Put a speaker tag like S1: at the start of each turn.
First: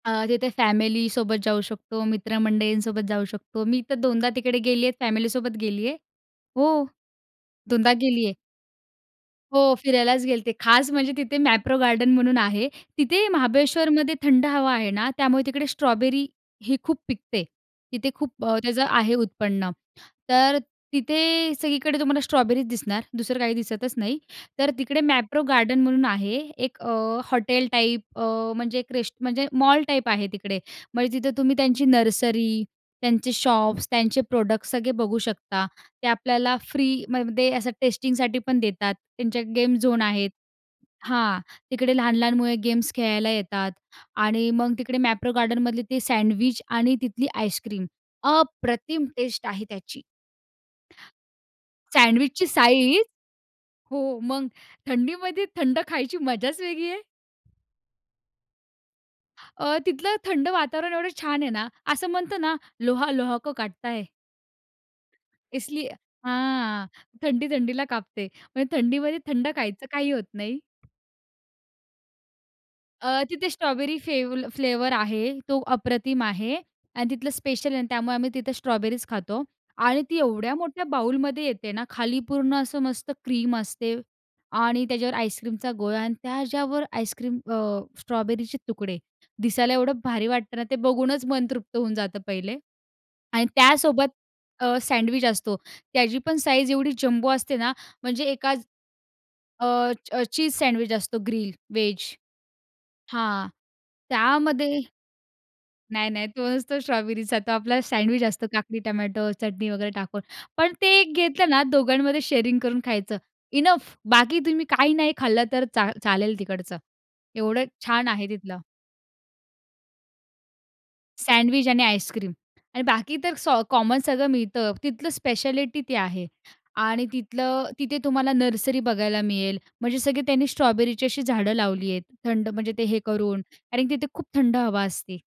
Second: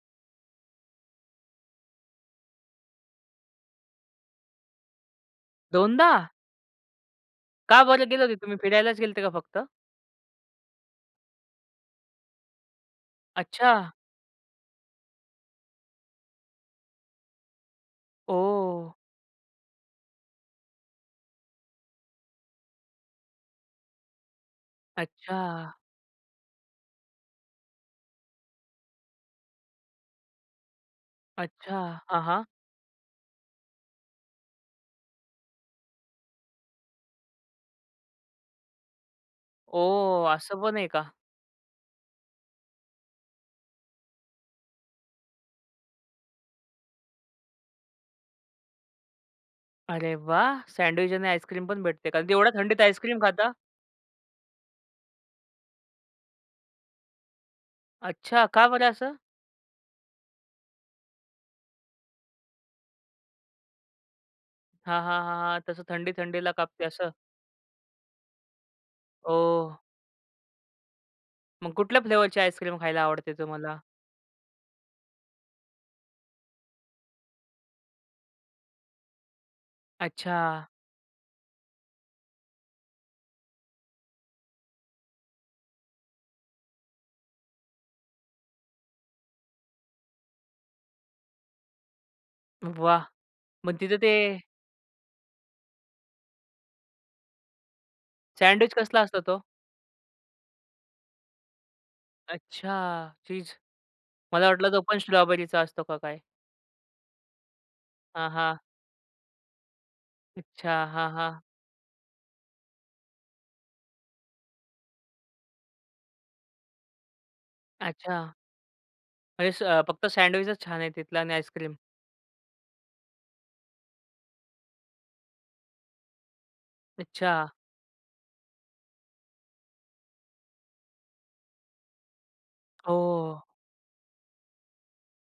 S1: अ, तिथे फॅमिलीसोबत जाऊ शकतो. मित्रमंडळींसोबत जाऊ शकतो. मी तर दोनदा तिकडे गेली आहे. फॅमिलीसोबत गेली आहे.
S2: दोनदा?
S1: हो.
S2: का
S1: दोनदा
S2: बरं गेले
S1: गेली आहे.
S2: होते? तुम्ही फिरायलाच गेले होते का फक्त?
S1: हो. फिरायलाच गेले होते. खास म्हणजे तिथे मॅप्रो गार्डन म्हणून आहे. तिथे
S2: अच्छा!
S1: महाबळेश्वरमध्ये थंड हवा आहे ना. त्यामुळे तिकडे स्ट्रॉबेरी ही खूप पिकते. तिथे खूप अ, त्याचं
S2: ओह!
S1: आहे उत्पन्न. तर तिथे सगळीकडे तुम्हाला स्ट्रॉबेरीच दिसणार. दुसरं काही दिसतच नाही. तर तिकडे मॅप्रो
S2: अच्छा!
S1: गार्डन म्हणून आहे एक अ, हॉटेल टाईप अ, म्हणजे अ, एक रेस्ट म्हणजे मॉल टाईप आहे तिकडे. म्हणजे तिथं तुम्ही
S2: अच्छा!
S1: त्यांची
S2: हां, हां.
S1: नर्सरी, त्यांचे शॉप्स, त्यांचे प्रॉडक्ट्स सगळे बघू शकता. ते आपल्याला फ्रीमध्ये असं टेस्टिंगसाठी पण देतात. त्यांच्या गेम झोन
S2: ओह!
S1: आहेत.
S2: असं पण आहे का?
S1: हां. तिकडे लहान-लहान मुले गेम्स खेळायला येतात. आणि मग तिकडे मॅप्रो गार्डनमधले ते सँडविच आणि तिथली आईस्क्रीम, अप्रतिम टेस्ट आहे त्याची.
S2: अरे वाह! सँडविच आणि आईस्क्रीम पण भेटते का? अगदी
S1: सँडविचची
S2: एवढ्या थंडीत
S1: साइज.
S2: आईस्क्रीम खाता?
S1: हो. मग थंडीमध्ये थंड खायची मजाच वेगळी आहे.
S2: अच्छा! का बरं असं?
S1: अ, तिथलं थंड वातावरण एवढं छान आहे ना. असं म्हणतो ना ''लोहा लोहे को काटता है.''
S2: हां, हां, हां, हां. तसं
S1: इसलीये
S2: थंडी थंडीला कापते
S1: हां.
S2: असं.
S1: थंडी थंडीला कापते. म्हणजे थंडीमध्ये थंड
S2: ओह!
S1: खायचं. काही होत नाही.
S2: मग कुठल्या फ्लेवरची आईस्क्रीम खायला
S1: अ,
S2: आवडते
S1: तिथे
S2: तुम्हाला?
S1: स्ट्रॉबेरी फेव फ्लेवर आहे. तो अप्रतिम आहे आणि तिथलं स्पेशल आहे आणि त्यामुळे आम्ही तिथे स्ट्रॉबेरीच खातो आणि ती एवढ्या
S2: अच्छा!
S1: मोठ्या बाऊलमध्ये येते ना. खाली पूर्ण असं मस्त क्रीम असते आणि त्याच्यावर आईस्क्रीमचा गोळा आणि त्याच्यावर आईस्क्रीम अ, स्ट्रॉबेरीचे तुकडे. दिसायला एवढं भारी वाटतं ना ते? बघूनच मन तृप्त होऊन जातं पहिले
S2: वाह!
S1: आणि
S2: मग तिथं
S1: त्यासोबत
S2: ते
S1: अ, सँडविच असतो. त्याची पण साईज एवढी जम्बो असते ना म्हणजे एकाच
S2: सँडविच कसला असतो तो?
S1: अ, चीज सँडविच असतो, ग्रील व्हेज.
S2: अच्छा,
S1: हां.
S2: चीज. मला वाटलं
S1: त्यामध्ये
S2: तो पण स्ट्रॉबेरीचा असतो का
S1: नाही,
S2: काय?
S1: नाही, तो नसतो स्ट्रॉबेरीचा. तो आपला सँडविच
S2: हां,
S1: असतं,
S2: हां.
S1: काकडी, टोमॅटो, चटणी वगैरे टाकून. पण
S2: अच्छा.
S1: ते
S2: हां,
S1: एक
S2: हां.
S1: घेतलं ना, दोघांमध्ये शेअरिंग करून खायचं, इनफ. बाकी तुम्ही काही नाही खाल्लं तर चा चालेल तिकडचं. एवढं छान आहे
S2: अच्छा.
S1: तिथलं.
S2: म्हणजे स फक्त सँडविचच छान आहे तिथलं आणि
S1: सँडविच
S2: आईस्क्रीम.
S1: आणि आईस्क्रीम आणि बाकी तर स कॉमन सगळं मिळतं. तिथलं स्पेशालिटी ते आहे. आणि
S2: अच्छा.
S1: तिथलं, तिथे तुम्हाला नर्सरी बघायला मिळेल. म्हणजे सगळे त्यांनी स्ट्रॉबेरीची अशी झाडं लावली आहेत, थंड म्हणजे ते हे
S2: हो.
S1: करून कारण तिथे खूप थंड हवा असते.